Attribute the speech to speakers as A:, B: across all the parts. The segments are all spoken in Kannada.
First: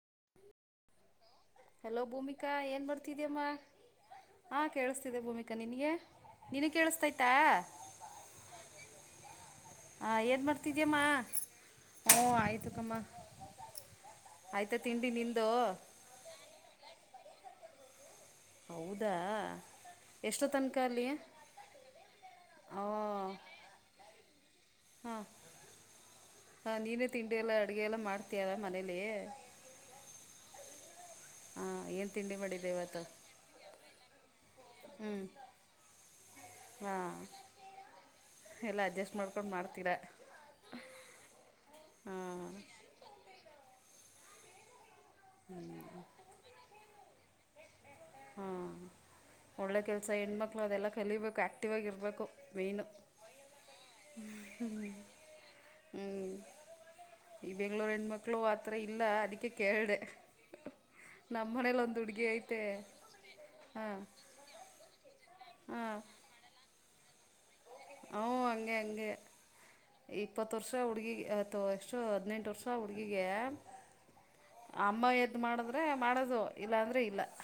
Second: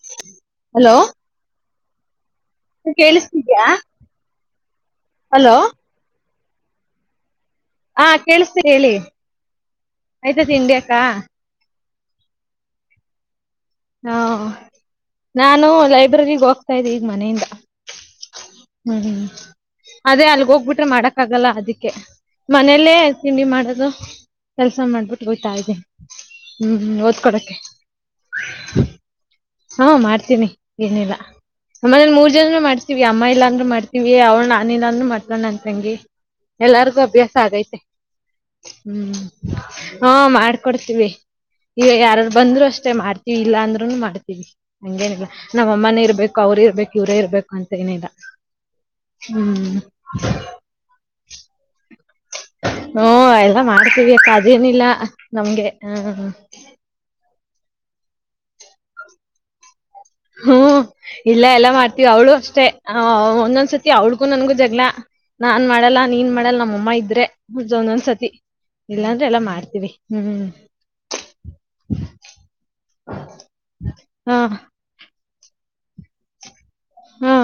A: [unintelligible] ಹಲೋ
B: ಹಲೋ ಭೂಮಿ ಕ ಏನ್ ಮಾಡ್ತಿದ್ಯಮ್ಮ
A: ಕೇಳಿಸ್ತಿದ್ಯಾ
B: [unintelligible] ಹಾ ಕೇಳಸ್ತಿದೆ ಭೂಮಿಕಾ
A: ಹಲೋ
B: ನಿನ್ಗೆ ನಿನಗ್ ಕೇಳಿಸ್ತೈತಾ
A: ಹಾ ಕೇಳಿಸಿದೆ ಹೇಳಿ
B: ಹಾ ಏನ್
A: ಆಯ್ತಾ ತಿಂಡಿ ಅಕ್ಕ
B: ಮಾಡ್ತಿದ್ಯಮ್ಮ ಓ ಆಯ್ತುಕಮ್ಮ
A: ಹ [unintelligible] ನಾನು ಲೈಬ್ರರಿಗೆ ಹೋಗ್ತಾ ಇದ್ದೀನಿ ಮನೆಯಿಂದ
B: ಹೌದಾ
A: ಹ್ಮ್ [unintelligible] ಅದೇ
B: ಎಷ್ಟೋ
A: ಅಲ್ಗ್
B: ತನಕ
A: ಹೋಗ್ಬಿಟ್ರೆ
B: ಅಲ್ಲಿ
A: ಮಾಡಕ್ ಆಗಲ್ಲ ಅದಕ್ಕೆ
B: ಓ
A: ಮನೇಲ್ಲೇ ತಿಂಡಿ ಮಾಡದು ಕೆಲ್ಸ ಮಾಡ್ಬಿಟ್ಟ
B: ಹಾಂ
A: ಹೋಗ್ತಾ ಇದೀನಿ
B: ಹಾಂ
A: [unintelligible]
B: ನೀನೇ ತಿಂಡಿ ಎಲ್ಲ
A: ಓದ್ಕೊಳೋಕೆ.
B: ಅಡುಗೆ ಎಲ್ಲ ಮಾಡ್ತೀಯಲ್ಲ ಮನೇಲಿ
A: ಹಾ ಮಾಡ್ತೀನಿ ಏನಿಲ
B: ಹಾಂ ಏನು
A: ನಮ್ಮನೆಲಿ ಮೂರ್
B: ತಿಂಡಿ
A: ಜನರು
B: ಮಾಡಿದ್ದೆ ಇವತ್ತು
A: ಮಾಡ್ತೀವಿ ಅಮ್ಮ ಇಲ್ಲಾಂದ್ರು ಮಾಡ್ತೀವಿ. ವಿ ಅವ್ನ ನೀನನ್
B: ಹ್ಞೂ
A: ಮತ್ತೆ ನನ್ ತಂಗಿ [unintelligible] ಎಲ್ಲಾರ್ಗು
B: ಹಾಂ
A: ಅಭ್ಯಾಸ ಆಗೈತೆ
B: ಎಲ್ಲ
A: [unintelligible]
B: ಅಡ್ಜಸ್ಟ್
A: ಹ್ಮ್
B: ಮಾಡ್ಕೊಂಡು ಮಾಡ್ತೀರಾ
A: ಹಾ ಮಾಡ್ಕೊಡ್ತೀವಿ ಈವ ಯಾರಾರು
B: ಹಾಂ
A: ಬಂದ್ರು ಅಷ್ಟೆ ಮಾಡ್ ಇಲ್ಲಾಂದ್ರನು ಮಾಡ ವಿ ಹಂಗೇನಿಲ ನಮ್ ಅಮ್ಮನೇ ಇರ್ಬೇಕು ಅವ್ರ ಇರ್ಬೇಕ್ ಇವರೇ ಇರ್ಬೇಕಂತ ಏನಿಲ್ಲ [unintelligible]
B: ಹಾಂ
A: ಹ್ಮ್ [unintelligible]
B: ಒಳ್ಳೆ ಕೆಲಸ ಹೆಣ್ಮಕ್ಳು ಅದೆಲ್ಲ ಕಲಿಬೇಕು ಆ್ಯಕ್ಟಿವ್ ಆಗಿರಬೇಕು ಮೇಯ್ನು
A: ಹ್ಮ ಎಲ್ಲ ಮಾಡ್ತೀವಿ ಅಕ್ಕ ಅದೇನಿಲ್ಲ ನಮ್ಗೆ ಹಾ
B: ಹ್ಮ್ ಈ ಬೆಂಗ್ಳೂರು ಹೆಣ್ಮಕ್ಳು ಆತರ ಇಲ್ಲ ಅದಕ್ಕೆ ಕೇಳ್ದೆ.
A: ಹ್ಮ್ ಇಲ್ಲ ಎಲ್ಲ ಮಾಡ್ತೀವಿ
B: ಹುಡುಗಿ
A: ಅವ್ಳು
B: ಐತೆ
A: ಅಷ್ಟೇ ಹ ಒಂದೊಂದ್ಸತಿ
B: ಹಾಂ
A: ಅವಳ್ಗೂ ನನ್ಗೂ ಜಗ್ಲಾ ನಾನ್ ಮಾಡಲ್ಲ ನೀನ್ ಮಾಡಲ್ಲ ನಮ್ಮಮ್ಮ ಇ ದ್ರೆ
B: ಔ ಹಂಗೆ ಹಂಗೆ,
A: ಮಾಡ್ತೀವಿ ಹ್ಮ್
B: ಇಪ್ಪತ್ ವರ್ಷ ಆ ಹುಡ್ಗಿಗೆ ಅ ತೂ ಎಷ್ಟು ಹದ್ನೆಂಟ್ ವರ್ಷ ಆ ಹುಡ್ಗಿಗೇ
A: ಹಾ
B: ಅಮ್ಮ ಎದ್ ಮಾಡದ್ರೆ ಮಾಡದು
A: ಹಾ,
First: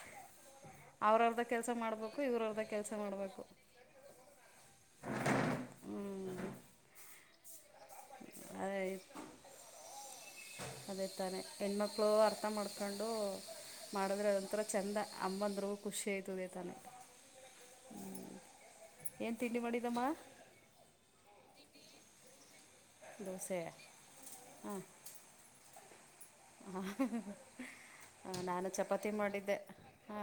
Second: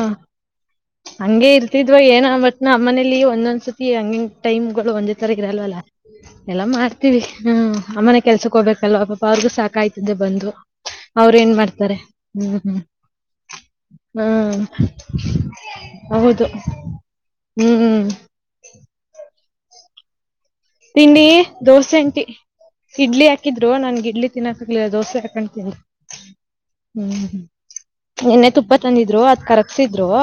B: ಅವ್ರವ್ರ್ದೇ
A: ಹಂಗೆ
B: ಕೆಲಸ
A: ಇರ್ತಿದ್ವೋ
B: ಮಾಡಬೇಕು
A: ಏನೋ ಮತ್
B: ಇವ್ರವ್ರ್ದೇ
A: ನಮ್
B: ಕೆಲಸ
A: ಮನೇಲಿ
B: ಮಾಡಬೇಕು
A: ಒಂದೊಂದ್ಸತಿ ಹಂಗಿಂಗ್ ಟೈಮ್ ಗಳು ಒಂದೆ ತರ ಇರಲ್ವಲ್ಲಾ,
B: ಹ್ಮ್
A: ಎಲ್ಲಾ ಮಾಡ್ತೀವಿ ಹು ಆ ಕೆಲ್ಸಕ್
B: ಅದೇ
A: ಹೋಗ್ಬೇಕಲ್ವಾ ಪಾಪ ಅವ್ರ್ಗೂ ಸಾಕಾಯ್ತದೆ ಬಂದು
B: ಅದೇ
A: ಅವ್ರ
B: ತಾನೇ
A: ಏನ್ ಮಾಡ್ತಾರೆ,
B: ಹೆಣ್ಮಕ್ಳು ಅರ್ಥ
A: ಹ್ಮ.
B: ಮಾಡ್ಕೊಂಡು ಮಾಡಿದ್ರೆ ಒಂಥರ
A: ಹ್ಞಾಂ
B: ಚೆಂದ ಅಮ್ಮಂದ್ರಿಗೂ ಖುಷಿ
A: ಹೌದು
B: ಆಯ್ತದೆ ತಾನೇ
A: ಹುಂ.
B: ಏನು ತಿಂಡಿ ಮಾಡಿದಮ್ಮ
A: ತಿಂಡಿ ದೋಸೆಂಟಿ ಇಡ್ಲಿ
B: ದೋಸೆ
A: ಹಾಕಿದ್ರು ನನ್ಗೆ ಇಡ್ಲಿ ತಿನ್ನಾಕ್ಗ್ಲಿಲ್ಲ ದೋಸೆ ಹಾಕೊಂಡತನಿ
B: ಹ
A: ನಿನ್ನೆ
B: ನಾನು
A: ತುಪ್ಪ
B: ಚಪಾತಿ
A: ತಂದಿದ್ರು ಅದ್
B: ಮಾಡಿದ್ದೆ
A: ಕರಗ್ಸಿದ್ರು
B: ಹ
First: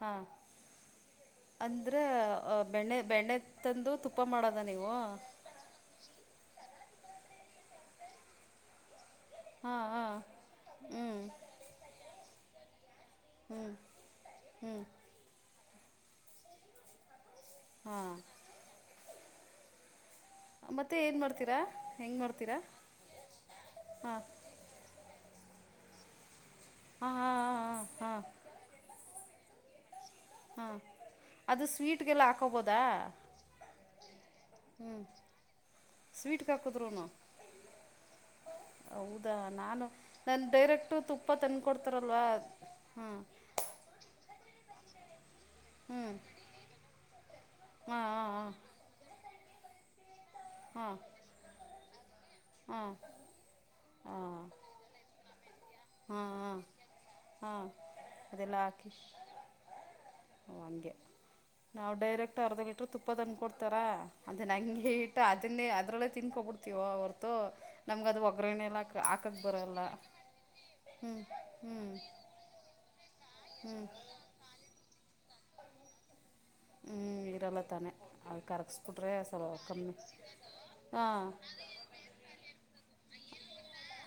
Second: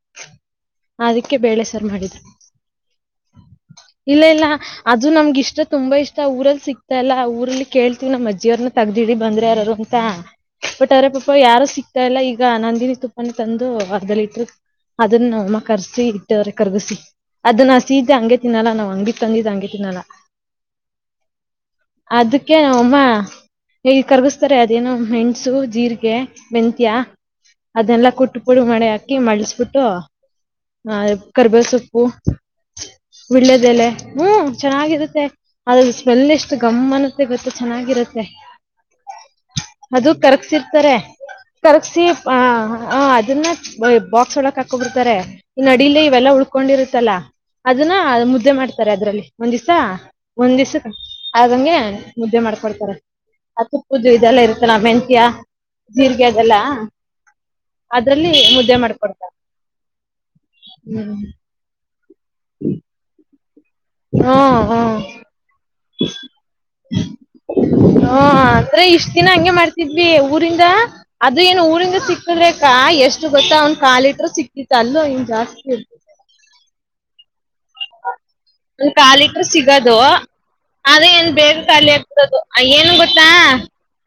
B: ಹ
A: ಅದಕ್ಕೆ ಬೇಳೆ ಸಾರು
B: ಅಂದ್ರೆ
A: ಮಾಡಿದ್ರು
B: ಬೆಣ್ಣೆ ಬೆಣ್ಣೆ ತಂದು ತುಪ್ಪ
A: ಇಲ್ಲ ಇಲ್ಲ
B: ಮಾಡ
A: ಅದು ನಮ್ಗ ಇಷ್ಟ ತುಂಬಾ ಇಷ್ಟ ಊರಲ್ಲಿ ಸಿಕ್ತಲ್ಲ ಊರಲ್ಲಿ ಕೇಳ್ತಿವ ನಮ್ಮಜ್ಜಿ ಅವ್ರನ ತಗ್ದ ಇರಿ ಬಂದ್ರೆ ಯಾರರು
B: ಹಾಂ
A: ಅಂತ
B: ಹಾಂ
A: ಬಟ್
B: ಹ್ಞೂ
A: ಅರೆ ಪಾಪ ಯಾರು ಸಿಕ್ತಾ ಇಲ್ಲ ಈಗ ಗಾನ್ ನಂದಿನಿ ತುಪ್
B: ಹ್ಞೂ
A: ತಂದು ಅರ್ಧ ಲೀಟ್ರ
B: ಹ್ಞೂ
A: ಅದನ್ನ ಮ ಕರ್ಸಿ ಇಟ್ಟವ್ರ ಕರ್ಗಸಿ ಅದನ್ನಾ
B: ಹಾಂ
A: ಸೀಾ ಹಂಗೆ ತಿನ್ನಲ್ಲ ನಾ್ ಅಂಗಡಿ ತಂದಿದ್ದಂಗೇತಿ ನಾನ
B: ಮತ್ತು ಏನು ಮಾಡ್ತೀರಾ ಹೆಂಗೆ
A: ಅದಕ್ಕೆ
B: ಮಾಡ್ತೀರಾ
A: ಅಮ್ಮ ಹೇಗ
B: ಹಾಂ
A: ಕರ್ಗಿಸ್ತಾರೆ ಅದೇನೋ ಹೆಂ. ಹಸು ಜೀರಿಗೆ ಬೆಂತಿಯಾ
B: ಹಾಂ ಹಾಂ
A: ಅದೆಲ್ಲಾ
B: ಹಾಂ ಹಾಂ
A: ಕುಟ್ಟ ಪಡು ಮಳೆ ಹಾಕಿ ಮಳಸ. ಪುಟ್ಟ
B: ಹಾಂ
A: ಹಾ
B: ಅದು
A: ಕರಿಬೇಲ್ ಸೊಪ್ಪು
B: ಸ್ವೀಟ್ಗೆಲ್ಲ ಹಾಕೋಬೋದಾ
A: ಉಳ್ಳೆದೆ ಎಲೆ ಹ್ಮ್ ಚೆನ್ನಾಗಿರುತ್ತೆ ಅದದು ಸ್ಮೆಲ್
B: ಸ್ವೀಟ್ಗೆ
A: ಎಷ್ಟು
B: ಹಾಕಿದ್ರೂ
A: ಗಮ್ಮನತೆ ಗೊತ್ತೆ ಚೆನ್ನಾಗಿರತ್ತೆ
B: ಹೌದಾ ನಾನು
A: ಅದು
B: ನಾನು
A: ಕರ್ಕ್ಸಿರ್ತಾರೆ
B: ಡೈರೆಕ್ಟು ತುಪ್ಪ ತಂದು
A: ಕರ್ಕ್ಸಿ
B: ಕೊಡ್ತಾರಲ್ವಾ
A: ಆ
B: ಹಾಂ
A: ಅದನ್ನ ಬಾಕ್ಸ್ ಒಳಕ್ ಹ ಹೊಬಿಡ್ತಾರೆ ಇ ನಡಿಲ್ಲ
B: ಹ್ಞೂ
A: ಇವೆಲ್ಲಾ ಉಳ್ಕೊಂಡಿರುರತ್ತಲ್ಲಾ
B: ಹಾಂ
A: ಅದನ್ನ
B: ಹಾಂ ಹಾಂ
A: ಮುದ್ದೆ ಮಾಡ್ತ. ಅದ್ರಲ್ಲಿ ಒಂದ್ ದಿವ್ಸ ಒಂದ್ ದಿವ್ಸ
B: ಹಾಂ
A: ಆಂಗೆ ಮುದ್ದೆ
B: ಹಾಂ
A: ಮಾಡ್ಕೊಡ್ತಾರ ಆ ತುಪ್ಪುದುು ಇದೆಲ್ಲ ಇರುತ್ತಲ್ಲ ಮೆಂತ್ಯ
B: ಹಾ
A: ಜೀರಿಗೆ ಅದೆಲ್ಲ
B: ಹ ಹಾ
A: ಅದ್ರಲ್ಲಿ
B: ಅದೆಲ್ಲ
A: ಮುದ್ದೆ
B: ಹಾಕಿ
A: ಮಾಡ್ಕೊಡ್ತಾರೆ
B: ಹಂಗೆ ನಾವು ಡೈರೆಕ್ಟ್ ಅರ್ಧ ಲೀಟ್ರ ತುಪ್ಪ ತಂದು್ ಕೊಡ್ತವಿ ರ ಅದ
A: ಹ್ಮ್
B: ಹಂಗೆ
A: ಹ್ಮ್
B: ಇಟ್ಟ ಅದನ್ನೇ. ಅದ್ರಲ್ಲೇ ತಿಿಂದಕೊಬಿಡ್ತೀವೋ ಹೊರ್ತು ನಮ್ಗ ಅದು
A: ಹಾ
B: ಒಗ್ಗ್ರರಣೆಲ್ಲಾ ಹಾಕಕ್ ಬರಲ್ಲ
A: ಅದ್ರ ಏನ್ ಊರಿಂದ ಸಿಕ್ಕದ್ರಾ ಎಷ್ಟ ಗೊತ್ತ ಒಂದು
B: ಹ್ಞೂ
A: ಕಾಲಿಟ್ಟರು ಸಿಕ್ತಿತ್ತು ಅಲ್ಲು ಹ ಜಾಸ್ತಿ ಹ್ಮ.
B: ವಿರಮತ್ [inaudible]
A: ಒಂದ್ ಕಾಲು ಲಿಟ್ರ
B: ಕಮ್ಮಿ
A: ಸಿಗೋದು ಆದ್ರ
B: ಹಾಂ
A: ಏನ್ ಬೇಗ ಖಾಲಿ ಆಗ್ತದು ಏನ್ ಗೊತ್ತಾ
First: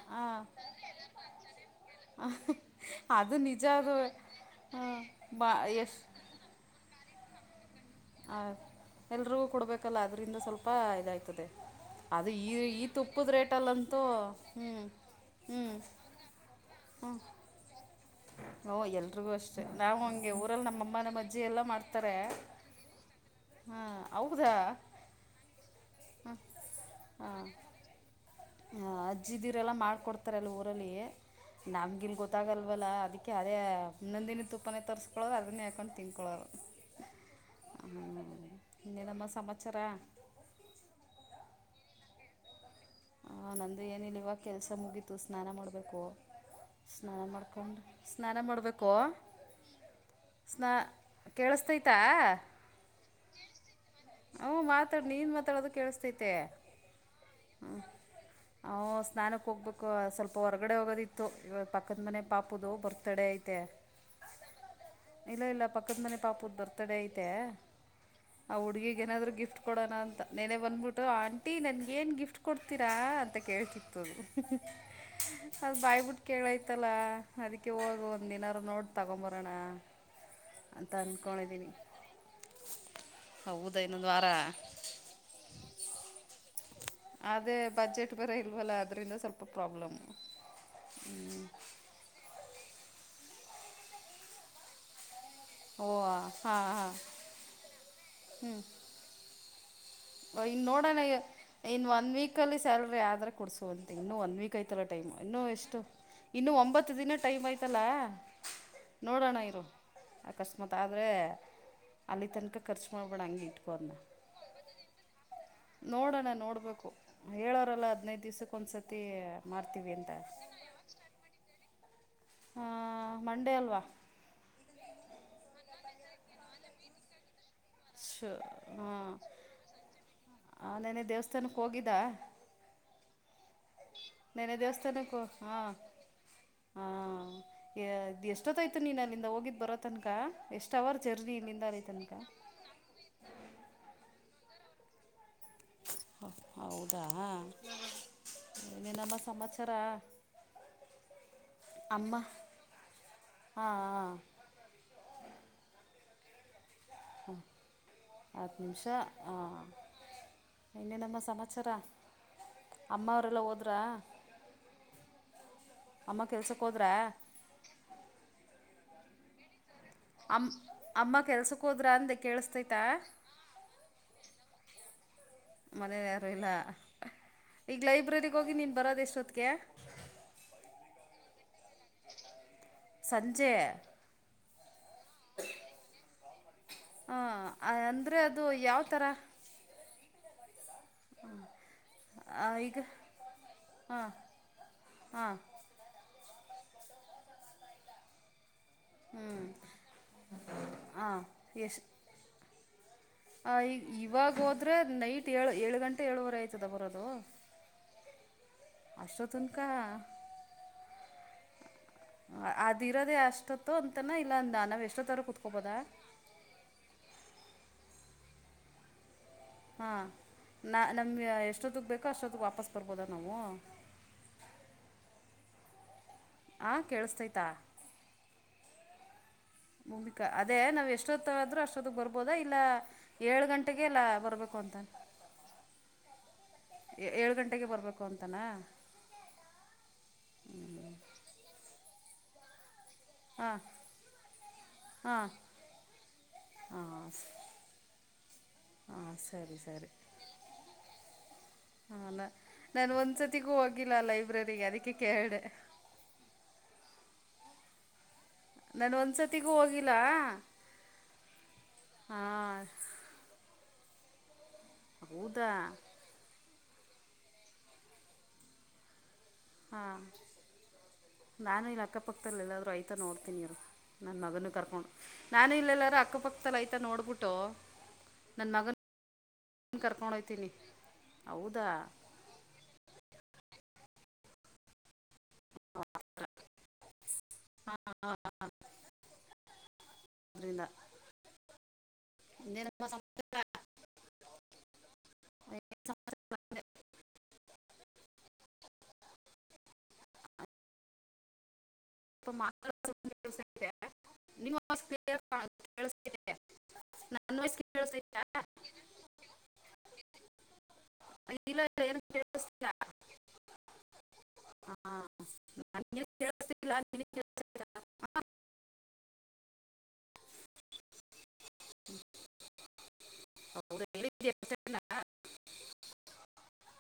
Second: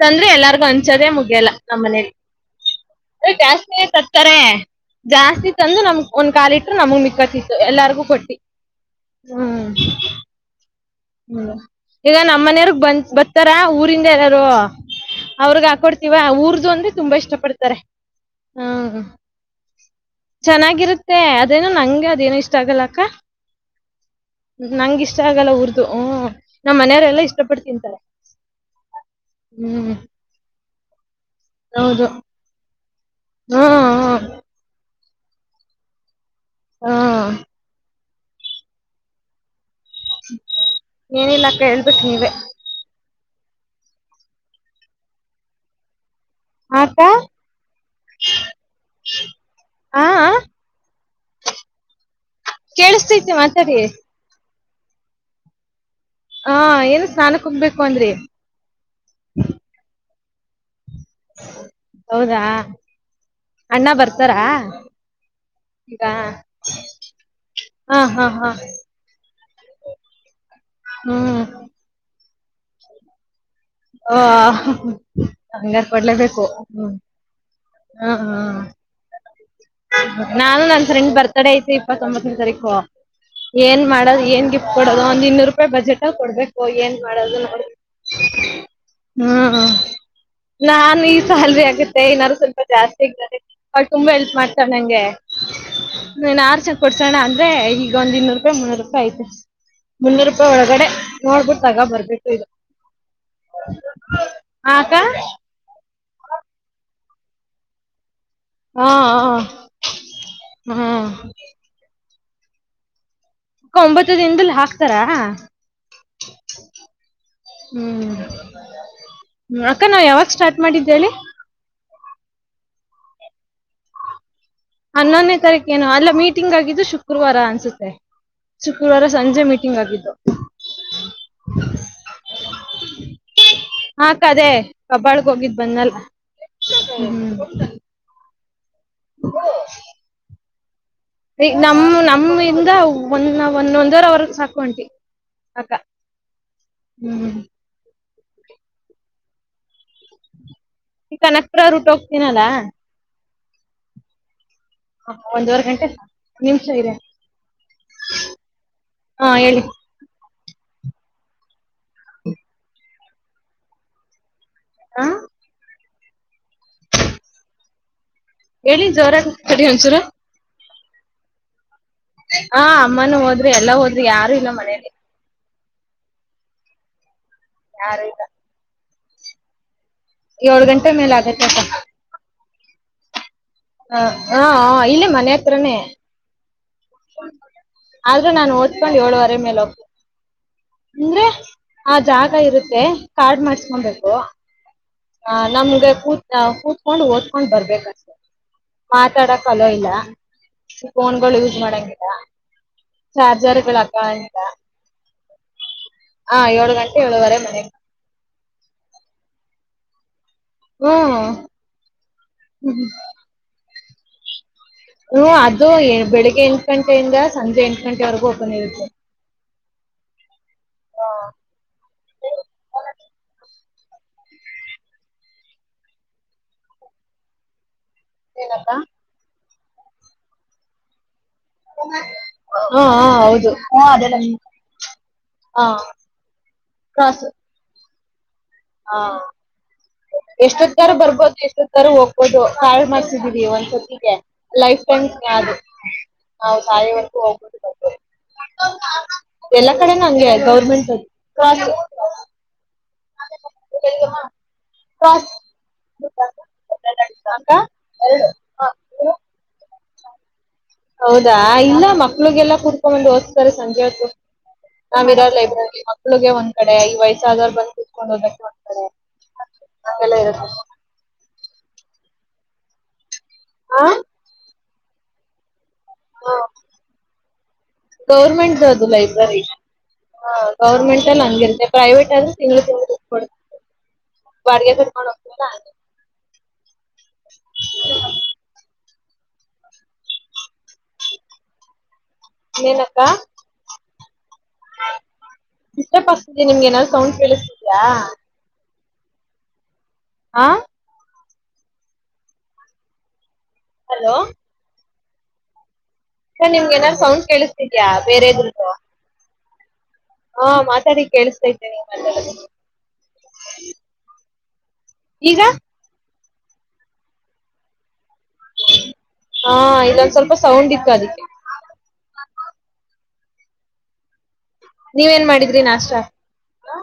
A: ತಂದ್ರೆ
B: ಹಾಂ
A: ಎಲ್ಲಾರ್ಗು ಅಂಚೋದೆೇ ಮುಗಿಯಲ್ಲ ನಮ್ಮನಲಿ
B: ಅದು ನಿಜ
A: ಜಾಸ್ತಿ
B: ಅದು
A: ಕರ್ತಾರೆ
B: ಹಾಂ
A: ಜಾಸ್ತಿ
B: ಬಾ
A: ತಂದ್ರ
B: ಎಷ್ಟು
A: ನಮ ಒಂದ್ ಕಾಲು ಲೀಟ್ರ ನಮಗ್ ಮಿ ತ್ತು ಎಲ್ಲೂ. ಕೊಟ್ಟಿ.
B: ಎಲ್ರಗೂ
A: ಹ್ಮ್
B: ಕೊಡ್ಬೇಕಲ್ಲ ಅದ್ರಿಂದ ಸ್ವಲ್ಪ್
A: ಹ್ಮ್, ಈಗ ನಮ್ಮನೆಯವರ್ಗ್
B: ಈ
A: ಬಂದ್
B: ತುಪ್ಪದ
A: ಬತ್ತರಾ
B: ರೇಟಲ್ಲಂತೂ
A: ಊರಿಂದ ಎಲ್ಲಾರೂ
B: ಹ್ಞೂ ಹ್ಞೂ
A: ಅವ್ರ್ಗ್ ಹಾಕೊಡ್ತಿವ ಊರ್ದು ಅಂದ್ರೆ ತುಂಬಾ ಇಷ್ಟ ಪಡ್ತಾರೆ. ಹಾ.
B: ಹೋ ಎಲ್ರಗೂ ಅಷ್ಟೆ, ನಾವು ಹಂಗೆ ಊರಲ್ ನಮ್ ಅಮ್ಮ ನಮ್
A: ಚೆನ್ನಾಗಿರುತ್ತೆ.
B: ಅಜ್ಜಿ ಎಲ್ಲ
A: ಅದೇನೋ ನಂಗೆ
B: ಮಾಡ್ತಾರೆ
A: ಅದೇನೋ ಇಷ್ಟ ಆಗಲ್ಲ ಅಕ್ಕ.
B: ಹಾ ಹೌದಾ?
A: ಹ್ಮು, ನಮ್ ಮನೆವ್ರೆಲ್ಲಾ ಇಷ್ಟಪಟ್ ತಿಂತಾರೆ.
B: ಆ ಅಜ್ಜಿದೀರೆಲ್ಲಾ
A: ಹ್ಮ್.
B: ಮಾಡ್ಕೊಡ್ತಾರೆ ಅಲ್ ಊರಲ್ಲಿ
A: ಹೌದು.
B: ನಮ್ಗಿಲ್ ಗೊತ್ತಾಗಲ್ವಲ್ಲ ಅದಕ್ಕೆ ಅದೇ
A: ಹಾ, ಹಾ.
B: ನಂದಿನಿ ತುಪ್ಪಾನೇ ತರ್ಸ್ ಕೊಳೋದು ಅದನ್ನೇ ಹಾಕೊಂಡು ತಿನ್ಕೊಳ್ಳೋರು
A: ಹ್ಮ್
B: ಹ ಇನ್ನೇನಮ್ಮ ಸಮಾಚಾರ
A: ಏನಿಲ್ಲಕ್ಕ ಕೇಳ್ಬೇಕ್ ನೀವೆ
B: ಹ ನಂದು ಏನಿಲ್ಲ ಇವಗ್ ಕೆಲ್ಸ ಮುಗೀತು ಸ್ನಾನ ಮಾಡ್ಬೇಕು.
A: ಆ ಅಕ್ಕ?
B: ಸ್ನಾನ ಮಾಡ್ಕೊಂಡು ಸ್ನಾನ ಮಾಡ್ಬೇಕು
A: ಆ ಆ
B: ಸ್ನ ಕೇಳಿಸತೈತಾ
A: ಕೇಳಿಸ್ತೈತೆ ಮಾತಾಡಿ.
B: ಹ್ ಮಾತಾಡ್ ನೀನ್ ಮಾತಾಡದು ಕೇಳಿಸ್
A: ಹಾ ಏನ್ ಸ್ನಾನ ಕೊಗ್ಬೇಕ್
B: ಹೂ ಸ್ನಾನಕ್ ಹೋಗ್ಬೇಕು. ಸ್ವಲ್ಪ ಹೊರಗಡೆ ಹೋಗೋದಿ ತ್ತು ಇವ ಪಕ್ಕದ ಮನೆ
A: ಹೌದಾ?
B: ಪಾಪದು ಬರ್ತ್ಡೇ ಐತೆ
A: ಅಣ್ಣ ಬರ್ತಾರಾ
B: ಇಲ್ಲ ಇಲ್ಲ ಪಕ್ಕದ್
A: ಈಗ?
B: ಮನೆ ಪಾಪುದ್ ಬರ್ತ್ಡೇ ಐತೆ
A: ಹಾ ಹಾ ಹಾ.
B: ಆ ಹುಡುಗಿಗ್ ಏನಾದ್ರು ಗಿಫ್ಟ್ ಕೊಡೋಣ ಅಂತ. ನೆನೆ ಬಂದ್ಬಿಟ್ಟು
A: ಹ್ಮ್.
B: ಆಂಟಿ ನನ್ಗೇನ್ ಗಿಫ್ಟ್ ಕೊಡ್ತೀರಾ ಅಂತೆ ಕೇಳ್ತಿತ್ತು ಅದು
A: ಆ
B: ಹ್ಮ್ ಹ್ಮ್ ಅದ್
A: ಹಂಗಾರ್
B: ಬಾಯ್ಬಿಟ್
A: ಕೊಡ್ಲೇಬೇಕು.
B: ಕೇಳೈತಲ್ಲ
A: ಹ್ಮ್.
B: ಅದಕ್ಕೆ ಹೋಗ
A: ಹಾ
B: ಒಂದೇನಾರ
A: ಹಾ.
B: ನೋಡ್ ತಗೊಂಬ
A: ನಾನು ನನ್ ಫ್ರೆಂಡ್ ಬರ್ತ್ ಡೇ
B: ಅಂದ್ಕೊಂಡಿದ್ದೀನಿ
A: ಐತಿ ಇಪ್ಪತ್ತೊಂಬತ್ತನೆ ತಾರೀಕು
B: ಹೌದಾ
A: ಏನ್
B: ಇನ್ನೊಂದು
A: ಮಾಡೋದು
B: ವಾರ
A: ಏನ್ ಗಿಫ್ಟ್ ಕೊಡೋದು ಒಂದ್ ಇನ್ನೂರು ರೂಪಾಯಿ ಬಜೆಟಲ್ಲಿ ಕೊಡ್ಬೇ ಕು ಏನ್ ಮಾಡದು
B: ಅದೇ
A: ನೋಡ್ಬೇ
B: ಬಜೆಟ್ ಬೇರೆ ಇಲ್ವಲ್ಲ ಅದರಿಂದ ಸ್ವಲ್ಪ
A: ಹ್ಮ
B: ಪ್ರಾಬ್ಲಮ್ಮು
A: ನಾನ್ ಈ ಸಲ್ರಿ ಆಗುತ್ತೆ ಏನಾದ್ರು ಸ್ವಲ್ಪ ಜಾಸ್ತಿ [unintelligible] ಅವ್ಳ್ ತುಂಬಾ ಹೆಲ್ಪ್ ಮಾಡ್ ತಾಳ್ ನಂಗೆ
B: ಓ
A: ನೀನ್
B: ಹಾಂ
A: ಆರುಚ್
B: ಹಾಂ
A: ಕೊಡ್ಸೋಣ ಅಂದ್ರೆ ಈಗ ಒಂದು ಇನ್ನೂರು ರೂಪಾಯಿ ಮುನ್ನೂರು ರೂಪಾಯಿ ಐತೆ. ಮುನ್ನೂರು ರೂಪಾಯಿ
B: ಇನ್
A: ಒಳಗಡೆ
B: ನೋಡಣ
A: ನೋಡ್ಬಿಟ್ಟು
B: ಇನ್
A: ತಗೋ
B: ಒನ್
A: ಬರ್ಬೇಕು ಇದು
B: ವೀಕಲ್ಲಿ ಸ್ಯಾಲ್ರಿ ಆದ್ರೆ ಕೊಡ್ಸಂತ ಇನ್ನು ಒನ್ ವೀಕ್
A: ಆ
B: ಐತಲ್ಲ
A: ಅಕ್ಕ
B: ಟೈಮ್ ಇನ್ನು ಎಷ್ಟು ಇನ್ನು ಒಂಬತ್ತು ದಿನ ಟೈಮ್ ಐಯ್ತಲ್ಲ
A: ಹಾ ಹಾ
B: ಅಕಸ್ಮಾತ್ ಆದರೆ
A: ಹ್ಮ್
B: ಅಲ್ಲಿ ತನಕ ಖರ್ಚ್ ಮಾಡ್
A: ಅಕ್ಕ ಒಂಬತ್ತು ದಿನದಲ್ಲಿ ಹಾಕ್ತಾರಾ
B: ನೋಡೋಣ ನೋಡ್ಬೇಕು ಹೇಳೋ್ರಲ್ಲ
A: ಹ್ಮ್
B: ಹದ್ನೈದ
A: ಹ್ಮ್.
B: ದಿವ್ಸಕ್ ಒಂದ್ಸತಿ
A: ಅಕ್ಕ
B: ಮಾಡ್ತೀವಿ
A: ನಾವ್
B: ಅಂತ
A: ಯಾವಾಗ ಸ್ಟಾರ್ಟ್ ಮಾಡಿದ್ದು ಹೇಳಿ
B: ಹಾ ಮಂಡೇ ಅಲ್ವಾ.
A: ಹನ್ನೊಂದನೇ ತಾರೀಕೇನು ಅಲ್ಲ ಮೀಟಿಂಗ್ ಆಗಿದ್ದು ಶುಕ್ರವಾರ ಅ
B: ಶ ಹಾ
A: ಮೀಟಿಂಗ್ ಆಗಿದ್ದು
B: ಆ ನನೆ ದೇವಸ್ಥಾನಕ್ಕೆ ಹೋಗಿದ್ದ
A: ಹಾಕ್ದೇ ಕಬಾಳಗ್ ಹೋಗಿದ್ ಬಂದಲ್ಲ ಹ್ಮ.
B: ಎಷ್ಟೊತ್ತೈ ನೀನ್ ಅಲ್ಲಿಂದ ಹೋಗಿದ್ ಬರೋ ತನಕ ಎಷ್ಟು. ಅವರ್ ಜರ್ನಿ
A: ಈ
B: ಇಲ್ಲಿಂದ ಅಲ್ಲಿ
A: ನಮ್ಮ
B: ತನಕ
A: ನಮ್ಮಿಂದ ಒಂದ ಒಂದೊಂದುವರವರೆ ಸಾಕ. ತೊಂಟಿ [unintelligible]
B: ಹೌದಾ ನಮ್ಮತ್ತ [inaudible] ಸಮಾಚರ
A: ಈ ಕನಕ್ಪುರ ರೂಟ್ ಹೋಗ್ತೀನಲ್ಲ
B: ಹಾ ಹಾ
A: ಹ ಒಂದುವರೆ ಗಂಟೆ ನಿಮ್
B: ಹ ಹಾತ್ ನಿಮಿಷ ಹಾ ಇನ್ನೇ ನಮ್ಮ ಸಮಾಚಾರ ಅಮ್ಮವರೆಲ್ಲ ಹೋದ್ರ
A: ಹಾ
B: ಅಮ್ಮ ಕೆಲ್ಸಕ್ ಹೋದ್ರ
A: ಹೇಳಿ ಜೋರತರಿ ಒಂದ್ಸೂರು
B: ಅ ಅಮ್ಮ ಕೆಲ್ಸ
A: ಹಾ ಅಮ್ಮನ ಹೋದ್ರಿ ಎಲ್ಲಾ ಹೋದ್ರಿ ಯಾರು ಇಲ್ಲ ಮನೇಲಿ
B: ಮಳಾರೂ ಇಲ್ಲ ಈಗ
A: ಯಾರು ಇಲ್ಲ
B: ಲೈಬ್ರರಿಗ್ ಹೋಗಿ ನೀನ್ ಬರೋದ ಎಷ್ಟು ಸೊತಗೆ
A: ಏಳ್ ಗಂಟೆ ಮೇಲೆ ಆಗತ್ ಸ
B: ಸಂನ್ನ ಜೆ [unintelligible]
A: ಹಾ ಇಲ್ಲಿ ಮನೆ ಹತ್ರನೇ
B: ಹಾ ಅಂದ್ರೆ
A: ಆದ್ರೂ
B: ಅದು
A: ನಾನು ಓದ್ಕೊಂಡ್
B: ಯಾವ್ತರ
A: ಏಳುವರೆ ಮೇಲೆ ಹೋಗ್ತೇನೆ ಅಂದ್ರೆ ಆ ಜಾಗ
B: ಈಗ
A: ಇರುತ್ತೆ ಕಾರ್ಡ್
B: ಹಾಂ
A: ಮಾಡಸ್ಕೊಬೇಕು
B: ಹಾಂ
A: ಆ ನಮ್ಗೆ ಕೂತ್ ಕೂ ಕಕೊಂಡು ಓದ್ಕೊಂಡ್ ಬರ್ಬೇಕಷ್ಟ ಮಾತಾಡಕ್ ಅಲೋ ಇಲ್ಲ ಫೋನ್ ಗಳು ಯೂಸ್ ಮಾಡಕ ಹ [inaudible]
B: ಆ ಈ ಇವಾಗ ಹೋದ್ರೆ ನೈಟ್ ಏಳ ಏಳು ಗಂಟೆ ಏಳುವರೆ
A: ಆ
B: ಆಯ್ತದ
A: ಏಳು ಗಂಟೆ
B: ಬರೋದು
A: ಏಳುವರೆ ಮನೆಗೆ
B: ಅಷ್ಟವತ್ನಕ
A: ಹ್ಮ
B: ಅದಿರೋದೆೇ ಅಷ್ಟೊ ಅಂತನ ಇಲ್ಲ ಅ ನಾನ
A: ಹ್ಮ ಅದು ಬೆಳಗ್ಗೆ ಎಂಟು ಗಂಟೆಯಿಂದ ಸಂಜೆ ಎಂಟು ಂಟೆವರೆಗೂ ಓಪನ್ ಇರುತ್ತೆ
B: ಹಾ ನಾ ನಮಗೆ ಎಷ್ಟೊತ್ತಿಗೆ ಬೇಕೋ ಅಷ್ಟೊತ್ತಿಗೆ ವಾಪಸ್ ಬರ್ಬೋದಾ ನಾವು ಆ ಕೇಳಸ್ತೈತಾ
A: ಏನಂತ
B: ಮೂಮಿಕಾ ಅದೇ ನಾವ್ ಎಷ್ಟೊತ್ತು ್ರ ಅಷ್ಟೊ ಬರ್ಬೋದಾ ಇಲ್ಲ
A: ಹಾ ಹಾ
B: ಏಳು
A: ಹೌದು ಹಾ
B: ಗಂಟೆಗೆ ಇಲ್ಲ
A: ಅದೆಲ್ಲ
B: ಬರಬೇಕು ಅಂತ
A: ಹಾ ಕ್ರಾಸ್
B: ಏಳು ಗಂಟೆಗೆ ಬರ್ಬೇಕು
A: ಹಾ ಎಷ್ಟೊತ್ ತರ ಬರ್ಬೋದು ಎಷ್ಟೊತ್ ತರ ಹೋಗ್ ಹೌದು ಆ
B: ಹಾಂ
A: ಒಂದ್ ಸತಿಿಗೆ ಲೈಫ್ ಲ್
B: ಹಾಂ
A: ನಾ
B: ಹಾಂ
A: ತಾಯವರೆಗೂ ಹೋಗಬ
B: ಹಾಂ ಸರಿ
A: ಎಲ್ಲಾ
B: ಸರಿ
A: ಕಡೆ ಹಂಗೆ ಗೌರ್ಮೆಂಟ್
B: ಹೌದಾ ನಾನು ಒಂದ್ಸತಿಗೂ ಹೋಗಿಲ್ಲ ಲೈಬ್ರರಿಗೆ ಅದಕ್ಕೆ
A: ಕ್ರಾಸ್
B: ಕೇಳೆ
A: [unintelligible]
B: ನಾನ ಒಂದ್ಸತಿಗೂ ಹೋಗಿಿಲ್ಲ ಲ್ಲ
A: ಹೌದಾ ಇಲ್ಲ ಮಕ್ಳಿಗೆಲ್ಲ ಕುೂರ್ಕೊಂಬಂದ್ ಹಸ್ತರಿಸ ಸಂಜೆತ್ತು ನಾ್ಿರ
B: ಹೌದಾ
A: ಲೈಬ್ರರಿ ಮಕ್ಕಳಿಗೆ ಒಂದ ಈ ಕಡೆ ಈ ವಯಸ್ಸಾದಾರ ಬಂದು ಕತ್ಕೊಂಡು ಹದ್ಬೇಕು ಒಂದ ಕಡೆ
B: ಹಾಂ
A: ಎಳ [unintelligible]
B: ನಾನು ಇಲ್ಲಿ ಅಕ್ಕ ಪಕ್ಕದಲ್ಲಿ ಎಲ್ಲಾದ್ರು ಆಯತಾ ನೋಡ್ರಿ ಹತನಿರು
A: ಆ
B: ನನ್ನ ಮಗನು ಕರ್ಕೊಂಡು ನಾನು ಇಲ್ಲಲ್ಲ
A: ಹಾ
B: ನನ್ನ
A: ಗೌರ್ಮೆಂಟ್್ದ ಅದು
B: ಮಗನ
A: ಲೈಬ್ರರಿ
B: ಕರ್ಕೊಂಡು
A: ಹ
B: ಹೋಗ್ತೀನಿ
A: ಗೌರ್ಮೆಂಟ್ ಅಲ್ಲಿ
B: ಹೌದಾ
A: ನಂಗಗೆರುತ್ತ ಪ್ರೈವಟ್ ಆದ್ರೂ ತಿಂಗಳ ತಿ ಬಿಯ ಪ್ರಮಾಣ [unintelligible] ಹ್ಮ [unintelligible]
B: ಲ್ಲ
A: ನನಕ್ಕ
B: ಸಮಾಚಾರ? ಏನ್
A: ಇ್ಟರ್ಪ್
B: ಸಮಾಚಾರ
A: ಆಗ್ತದೆ
B: ಅಂದೆ?
A: ನಿಮ್ಗೆ ಏನಾದ್ು ಸೌಂಡ್ ಕೇಳಿಸ ಯಾ ಆ
B: ಮಕ್ಕಳ್ [unintelligible] [inaudible] [inaudible]
A: ಸ ನಿಮ್ಗೆ ಏನಾರ್ ಸೌಂಡ್ ಕೇಳಿಸತಿದ್ಯಾ
B: ಕೇಳಿಸ್ತೈತಾ
A: ಬೇರೆದ್ರುದ್ದು. ಹಾ ಮಾತಾಡಿ
B: ಇಲ್ಲ
A: ಕೆಳಿಸ್ತೈತೆ
B: ಇಲ್ಲ
A: ನೀವ್
B: ಏನು
A: ಮಾತಾಡುದುನು.
B: ಕೇಳಿಸ್ತಿಲ್ಲ
A: ಈಗ.
B: [unintelligible] [unintelligible]
A: ಹಾ ಇಲ್ಲೊಂದ್ ಸ್ವಲ್ಪ ಸೌಂಡ್ ಇತ್ತು ಅದಕ್ಕೆ
B: [unintelligible]
A: ನೀವೇನ್ ಮಾಡಿದ್ರಿ ನಾಷ್ಟ? ಹಾ